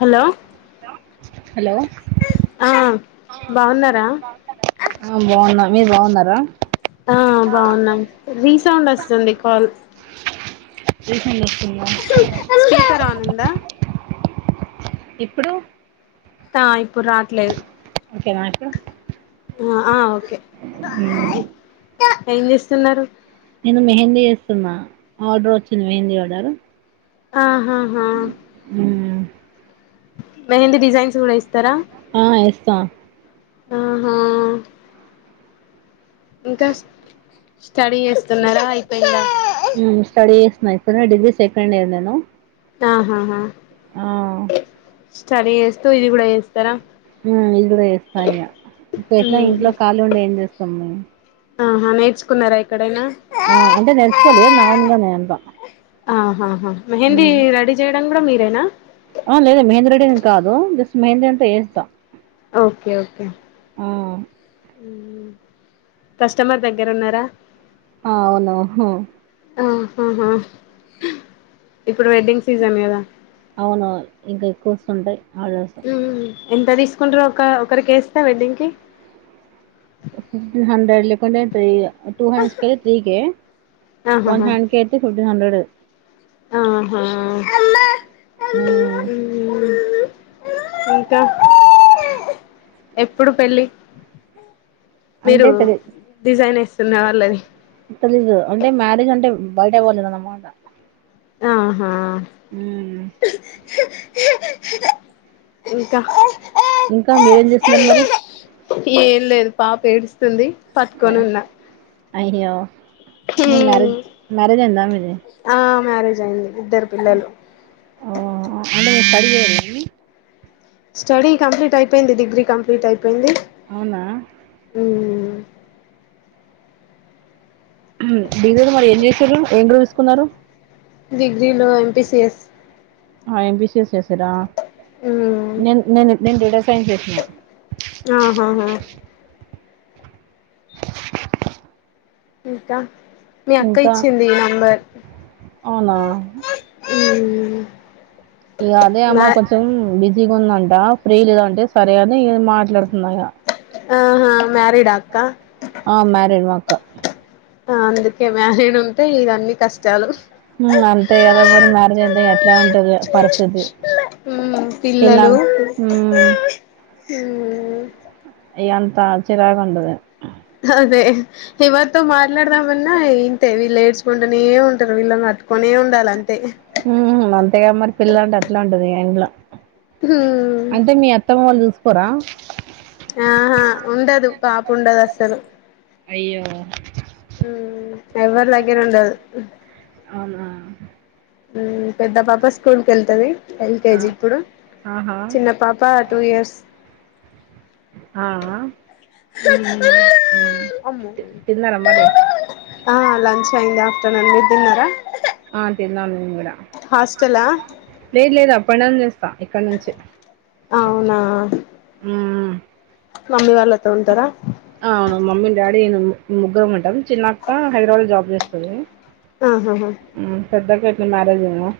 Hello hello ఆ బాగున్నారా ఆ బాగున్న మీరు బాగున్నారా ఆ బాగున్నాం రీ సౌండ్ వస్తుంది కాల్ రీసెంట్ వస్తుందా స్పీకర్ ఆన్ ఉందా ఇప్పుడు తాయి ఇప్పుడు రాట్లేదు ఓకే నా ఇప్పుడు ఆ ఓకే ఏం చేస్తున్నారు నేను మెహందీ చేస్తున్నా ఆర్డర్ వచ్చింది మెహందీ ఆర్డర్ ఆహాహా మ్మ్. మెహందీ డిజైన్స్ కూడా ఏస్త ఆ ఎస్ స్త ఆహా ఇంకా స్టడీ చేస్తున్నారా అయిపోయింద మైపుర్ డిగ్రీ సెకండ్ ఇయర్ నేను ఆహాహా ఆ స్టడీ చేస్తూ ఇది కూడా చెస్ ఇది కూడా చేస్తాయి ఇగ ఎట్లా ఉహు ఇంట్లో కాలి ఉంది ఏం చేస్తా మ్మ్ ఆహా నేర్చుకున్నారా ఎక్కడైనా ఆ అంటే నేర్చుకోలే నా ఓన్గా నే అంతా ఆహా మెహందీ మ్మ్. రెడీ చేయడం కూడా మీ నేనా ఆ లేదండి మెహంది రెడీ ఏం కాదు జస్ట్ మెహంది అంటే ఏస్తా ఓకే ఓకే కస్టమర్ దగ్గర ఉన్నారా ఆ అవునువును ఆ ఆహా హా ఇప్పుడు వెడ్డింగ్ సీజన్ కదా అవునవును ఇంకా ఎక్కువ వస్తుంటయ్ మ్మ్ ఎంత తీసుకుంటరు ఒక ఒకరికేస్తే వెడ్డింగ్కి ఒక్ ఫిప్టీన్ హండ్రెడ్ లేకంటే వేయ్య టూ హ్యాండ్స్ కే త్రీకే వన్ ఆహాహా హ్యాండ్ కే అయితే ఫిప్ త్రీ హండ్రెడ్ ఆహా మ్మ్ మ్మ్ ఇంకా ఎప్పుడు పెళ్ళి అంటే మీరు తెలి డిజైన్ వేస్తున్న వాళ్ళది తెలీదు అంటే మ్యారేజ్ అంటే బయట పోలేదన్నమాట ఆహా ఇంకా ఇంకా మీరేం చేస్తున్నారు మరి పాపేడుస్తుంది అ పట్కొని ఉన్న అయ్యో మీ మ్యారేజ్ మ్యారేజ్ అయిందా మీది ఆ మ్యారేజ్ అయింది ఇద్దరు పిల్లలు ఓహ్! [unintelligible] స్టడీ కంప్లీట్ అయిపోయింది డిగ్రీ కంప్లీట్ అయి అవునా హ్మ్ హ్మ్ డిగ్రీలో మరి ఏం చేస్తారు ఏం గ్రూప్ తీసుకున్నారు డిగ్రీలో ఎం పి సి ఎస్ ఆ ఎం పి సి ఎస్ చేసరా మ్మ్ నేన్ నేను నేను డేటా సైన్స్ చేసిన ఆహాహా ఇంకా మీ అక్క ఇంకా ఇచ్చింది ఈ నంబర్ అవునా మ్మ్ హ్మ్ హు ఇగ అదే అమ్మ కొంచెం బిజ్ జిగుందంట ఫ్రీ లేద అంటే సరే అని మాట్లాడుతున్నా ఇగ అహా మ్యారీడ అక్క ఆ మ్యారీడ్ మా అక్క ఆ అందుకే మ్యారీడ్ ఉంటే ఇవన్నీ కష్టాలు హ్మ్మ్ అంతే కదా మరి మ్యారేజ్ అయితే ఇగ అట్లనే ఉంటది పరిస్థితి మ్మ్ ఇళ్ళ హ్మ్మ్ హ్మ్ అయ్ అంత చిరాకు ఉంటది అదే ఎవరితో మాట్లాడదామన్నా ఇంతే వీలు ఏడుసుకుంటనే ఉంటరు వీళ్లని వట్టుకొనే ఉండాల అంతే తేగా మరి పిల్ల అంటే అట్లే ఉంటది ఇగ ఇంట్లో మ్మ్ అంటే మీ అత్తమ్మ వాళ్లు చూసు పోరా ఆహా ఉండదు పాప ఉండదు అస్సలు అయ్యో మ్మ్ ఎవ్వరి దెగ్గర ఉండదు హ్మ్. అవునా హ్మ్ పెద్ద పాప స్కూల్ కు ‌ ఎళ్తది ఆ ఎల్‌కేజీ ఇప్పుడు ఆహా చిన్న పాప టూ ఇయర్స్ ఆ ఆ మ్మ్ మ్మ్ అమ్మో తిన్నారా మరి ఆ లంచ్ అయ్యిందా [unintelligible] అందరూ తిన్నారా ఆ తిన్నాం హాస్టలా పనామె చేస్ కా ఇక్కడ నుంచి [inaudible] అవునా మమ్మీ వాళ్లతో ఉంటారా? ఆ అవును, మమ్మీ, డాడీ, నేను ముగ్గురం ఉంటం. చిన్న అక్కా హైదరాబాద్‌లో జాబ్ చేస్తదీ. ఆహా హా! మీ మ్యారేజ్ అయ్యిందా?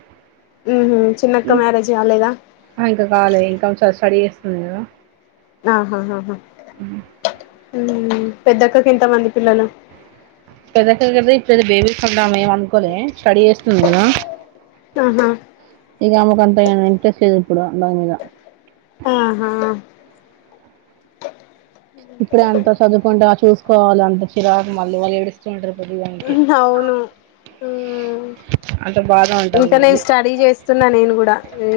ఊహూ. చిన్న అక్క మ్యారేజ్ కాలేదా? ఇంకా కాలే ఇంకా [unintelligible] ఆహా హా హా. ఉమ్ పెద్దక్కకి ఎంతమంది పిల్లలు. పెద్దక్క [unintelligible] ఇప్పుడేతే బేబీస్ కన్దాం ఏం అనుకోలే స్టడీ చేస్తుంది గదా. ఆహా ఇగామెకు అంత ఏ ఇంట్రెస్ట్ లేదు ఇప్పుడు దాని మీదా. ఆహా ఇప్పుడే అంత చదువుకుంటే చూసుకోవాలి అంత చిరాకు మళ్ళీ వాళ్ళు ఏడుస్తూ ఉంటరు పొద్దుగాల్నే. అవును అద్ ఇంకా నేను స్టడీ చేస్తున్న నేను కూడా, ఈ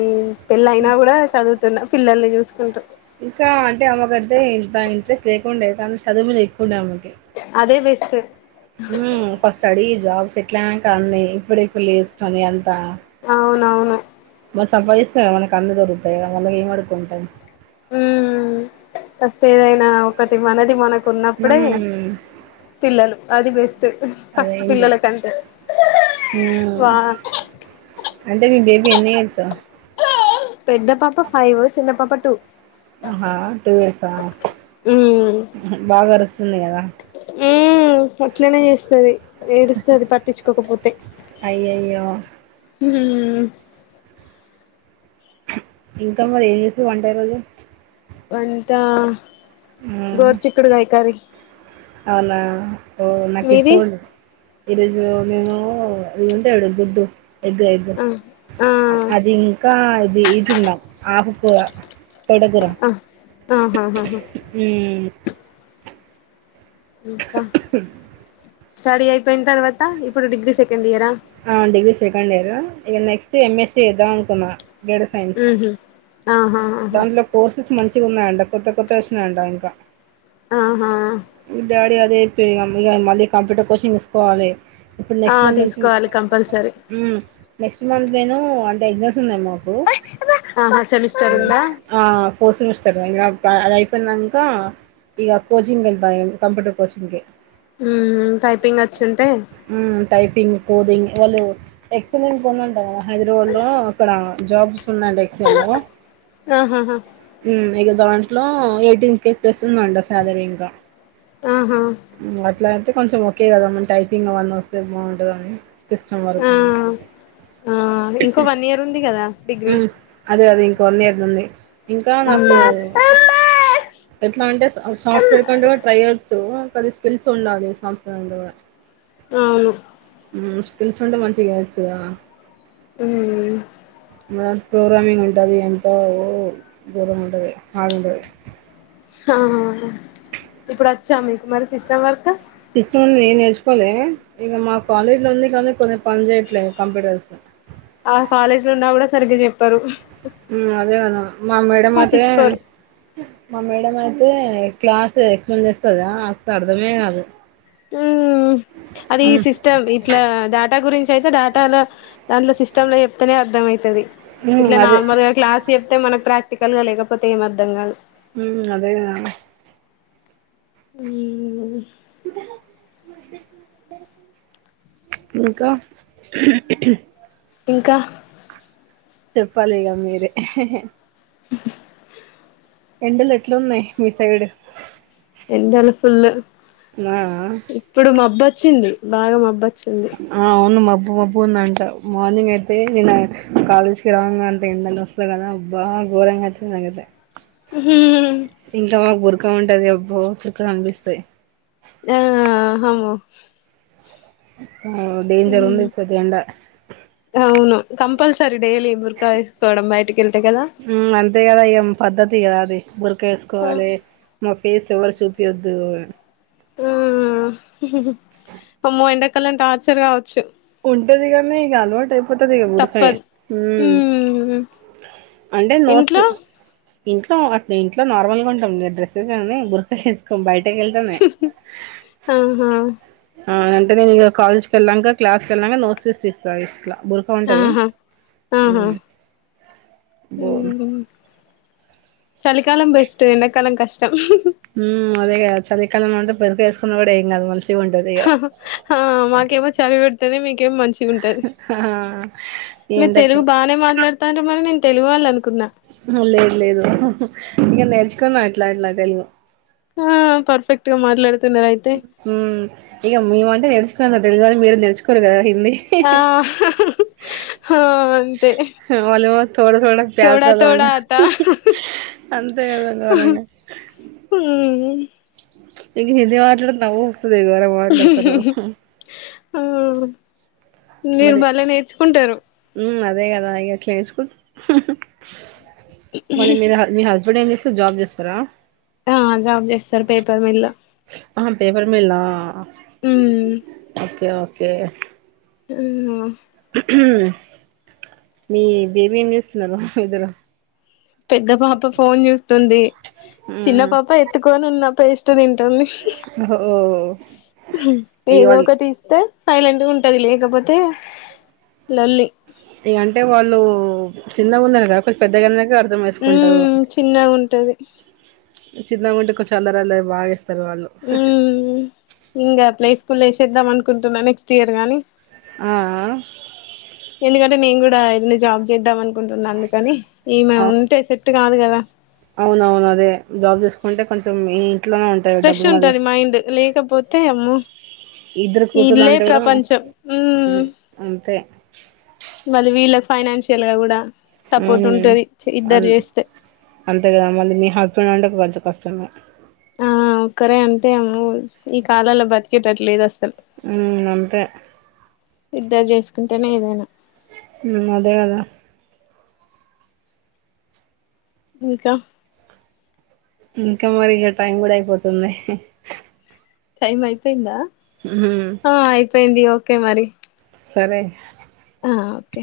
పెళ్ళ అయినా కూడా చదువుతున్నా. పిల్లల్ని చూసుకుంటూ. ఇంకా అంటే అమ్మకంటే ఇంత ఇంట్రెస్ట్ లేకుండే కానీ చదువు మీద ఎక్కువ ఉండే ఆమెకీ. అదే బెస్ట్. హ్మ ఫస్ట్ స్టడీ జాబ్ సెటిల్ అయినంకా అన్నీ ఇప్పుడుప్పుడు లేస్తాంది అంతా. అవునవును. బాగ సంపాదిస్తారా మనకి అన్ని దొరుకుతయి మళ్ళ మళ్ళ ఏం అడుకుంటం. ఉమ్ ఫస్ట్ ఏదైనా ఒకటి మనది మనక్ ఉన్నప్పుడే హ్మ్. పిల్లలు. అది బెస్ స్ట్ ఫస్ట్ అదైంది. పిల్లలకంటే హ్మ్. వా ఎన్నీ ఇయర్స పెద్ద పాప ఫైవ్, చిన్న పాప టూ ఆహా టూ ఇయర్స్ ఆ ఉమ్ బాగా అరుస్తుంది కదా. ఉమ్ అట్లనే చేస్తది. ఏడుస్తది పట్టిచ్చుకోకపోతే. అయ్యయ్యో! హ్మ ఇంకా మరి ఏం చేసిరు వంట ఈ రోజు. వంటా గోర్చుక్కుడుగాయ్ కర్రీ. అవునాఓ నాకి మీది సోల్ ఈరోజు ే ఇదింటే ఎడు గుడ్డు ఎగ్గ ఎగ్గ ఆ ఆ అది ఇంకా ఇది ఇదిన్నా ఆహుకు తొడగుర ఆ ఆహాహాహా మ్మ్ ఇంకా స్టడీ అయిపోయిన తర్వాత ఇప్పుడు డిగ్రీ సెకండ్ ఇయరా ఆ డిగ్రీ సెకండ్ ఇయర్ ఇక నెక్స్ట్ ఎం స్ స్సీ చేద్దాం అనుకున్నా గడ సైన్స్ ఉహు ఆహా హా మంచిగున్నా అంట కొత్త కొత్త చూసినం అంట ఇంకా ఆహా డాడీ అదే ఇగ మళ్ళీ కంప్యూటర్ కోచింగ్ ఇసుకోవాలి ఆ తీసుకోవాలి కంపల్సరీ మ్మ్ నెక్స్ట్ మంత్ నేను అంటే ఎగ్జామ్ సెమిస్ మ్మ్ ఆ ఫోర్ సెమిస్ సరే అది అయిపోయినంక ఇగ కోచింగ్ వెళ్తా కంప్యూటర్ కోచింగ్ కి మ్మ్ టైపింగ్ వచ్చి ఉంటే హ్మ్. టైపింగ్ కోదింగ్ వాళ్ళు ఎక్సలెంట్ కొంట కదా హైదరాబాద్ లో అక్కడ జాబ్స్ ఉన్నాడి ఎక్సలె లో ఆహా హా ఇక దాంట్లో ఎయిటీన్ కే ప్లెస్ ఉందంట సాలరీ ఇంకా ఆహా మ్మ్ అట్లా అయితే కొంచెం ఒక కదమ్మ టైపింగ్ అవన్న వస్తే బాంటదని ఆ ఆ ఇంకో వన్ ఇయర్ ఉంది కదా డిగ్రీ మ్మ్ అదే అది ఇంక వన్ ఇయర్ నుడి ఇంకా ఉమ్ నాకు ఎట్లా అంటే సాఫ్ట్వేర్ కంటూ కూడా ట్రై చేస్ తు అది స్కిల్స్ ఉండాలి సాఫ్ట్వేర్ లో కూడా అవును మ్మ్ స్కిల్స్ ఉంటే మంచిగా చ మ్మ్ ప్రోగ్రామింగ్ ఉంటుంది ఎంతో దూరం ఉంటది ఆడు ఉంటది ఆఆ ఇప్పుడు వచ్చా మీకు మరి సిస్టమ్ వర్క్ సిస్టమ్ నుండి నేర్చుకోవాలి ఇక మా కాలేజ్ లో ఉంది కానీ కొన్ని పని చేయట్లేదు కంప్యూటర్స్ ఆ కాలేజీ లో ఉన్నా కూడా సరిగ్గా చెప్పారు ఉ అదే గద మా మేడం అతే పట్టించుకోరు మా మేడం అయితే క్లాస్ ఎక్స్ప్లెయిన్ చేస్తదా అసలు అర్ధమే కాదు ఉ అది ఈ హ్మ్. సిస్టమ్ ఇట్లా డేటా గురించి అయితే డేటాలో దాంట్లో సిస్ట సిస్టమ్ లో చెప్తనే అర్థమయితది హ్మ్. ఇట్ల అదే. నార్మల్గా క్లాస్ చెప్ అయితే మనకు ప్రాక్టికల్ గా లేకపోతే ఏమి అర్థంగాదు ఉ అదేగా ఊ ఇంకా ఇంకా చెప్పాలిగ మీరే హు హు హు ఎండలు ఎట్లున్నాయి మీ సైడు ఎండలు ఫుల్లు ఇప్పుడు మబ్బొచ్చింది బాగా మబ్బ ఆ అవును మబ్ మబ్బు మబ్బు ఉందంట మార్నింగ్ అయితే నిన్న కాలేజీకిి రాంగా అంటే ఎండల వస్తా కదా అబ్బా ఘోరంగా ఉంది నాకైతే హు హు హు చుక్క ఉంటది అబ్బో చుక్క కనిపిస్తాయి ఆ హమ్మో అగో డేంజర్ ఉంది ఇప్పుటి ఎండ కంపల్సరి డైలీ బురఖా వేసుకోవడం బయటికి కేళ్తే కదా ఉమ్, అంతే కదా ఇగ పద్ధతి కదా అది బురక ఆ ఏసుకోవాలే మా ఫేస్ ఎవరు చూపియద్దు ఆ హు అమ్మో ఎండాకాలం టార్చర్ కావచ్చు ఉంటది కని ఇగ అలవాటు అయిపోతది బురకయే తప్పదు ఉ ఉమ్ అంటే నోస్త్ ఇంట్లో ఇంట్లో అట్నే ఇంట్లో నార్మల్ గా ఉంటాం డ్రెస్సెస్ అన్ని బురక ఎసుకొం బయ ఆహా ఆ అంటే నేను ఇగ కాలేజ్కి వెళ్లాంక క్లాస్ కి ఏళ్ళినంగా నో స్వీస్ తీసి తాగేచు ఇట్లా బురఖా ఉంటది ఆహా ఉ ఆహా బో ఉమ్ చలికాలం బెస్ట్ ఎండకాలం కష్ ఉహు అదేగా చలికాలం అంటె పెరుక ఏసుకున్న కూడా ఏం కాదు మల్ హా హా హా మాకేమో చలి పెడతే మీకేమో మంచిగా ఉంటది ఆ ఈ మీరు ఎండకు తెలుగు బానే మాట్లాడుతారు మరి నేను తెలుగు వాళ్ళు అనుకున్నా లేదు లేదు ఇగ నేర్చుకున్నా అట్లాట్లా తెలుగు ఆ పర్ఫెక్ట్గా మాట్లాడు ఉన్నారు అయితే ఇగ మేమంటే నర్చుకున్నా తెలుగోళ్లు మీరు నేర్చుకోవాలి కదా హిన్ ఆ హా హా హా హా హా అంతే వాళ్ళేమో తోడ తోడ తోడా ప్యాజాదాలో అంట తోడా ఆతా ఆహ్ ఆహ్ అంతే కదా గోరంగా ఉమ్ ఇగ ఇదే మాట్లాడదు నవు ఇ వార మాట్లాడతారు ఆహా ఆ మీరు మళ్ళా నేర్చుకుంటారు మ్మ్ అదే కదా ఇగ కేస్కు హ హ మళ్ళ మీర్ మీ హాజ ఇప్పుడ ఏం చేస్తారు జాబ్ చేస్తారా ఆ జాబ్ చేస్తారు పేపర్ మిల్లు ఆ పేపర్ మిల్ల ఊమ్ ఓకే ఓకే ఆమ్మ ఉమ్ మీ బేబీ ఏం చేస్తున్నారు ఇద్దరు పెద్ద పాప ఫోన్ చూస్తుంది చిన్న మ్మ్ పాప ఎత్తుకొని ఉన్నం పేస్ట్ తిన్ ఓ ఊహ్మ్ ఇగ ఏదో వాళ్ళు ఒకటి ఇస్తే సైలెంట్గా ఉంటది లేకపోతే లొల్లి ఇ అంటే వాళ్ళు చిన్నగా ఉన్నారు కదా కొంచ పెద్దగా ఊమ్ చిన్నగా ఉంటది చిన్నగొంటే కొంచెం అల్లరి అల్లరి బాగా చేస్ ఊమ్ వుండే ఆ ప్లే స్కూల్లో ఏశేద్దాం అను కుంటున్న నెక్స్ట్ ఇయర్ గాని ఆ ఆ ఆ నిజాబ్ జెదమన్ కుంటున్నా అందుకని ఈమె ఆ ఉంటే సెట్ రాదు కదా అవునవును అదే జాబ్ తీసుకుంటే కొంచెం ఈ ఇంట్లోనే ఉంటారు ఫ్రెష్ డబ్బులు మరి ఉంటది మైండ్ లేకపోతే అమ్మో ఇద్దరు ఈ కూతుర్లు ఇల్లే అంటే కూడా ప్రపంచం ఊమ్ హ్మ్, అంతే మరి వీళ్ళక్ ఫైనాన్షియల్ గా కూడా సపోర్ట్ ఊమ్ ఉంటది అం ఇద్దరు చేస్తే అంతే కదా మళ్ళీ మీ హస్బెండ్ అంటే కొంచెం కష్టంగా ఆ ఒక్కరే అంటే ఆమ్మో ఈ కాలంలో బతికెటట్ లేదు అసల్ ఊమ్ అంతే ఇద్దరు చేసుకుంటేనే ఏదైనా ఉం అదే కదా ఇంకా ఇంకా మరి ఇక టైం కూడా అయిపోతుంది టైమ్ అయిపోయిందా మ్మ్ ఆ అయిపోయింది గా ఒకే మరి సరే ఆ ఓకే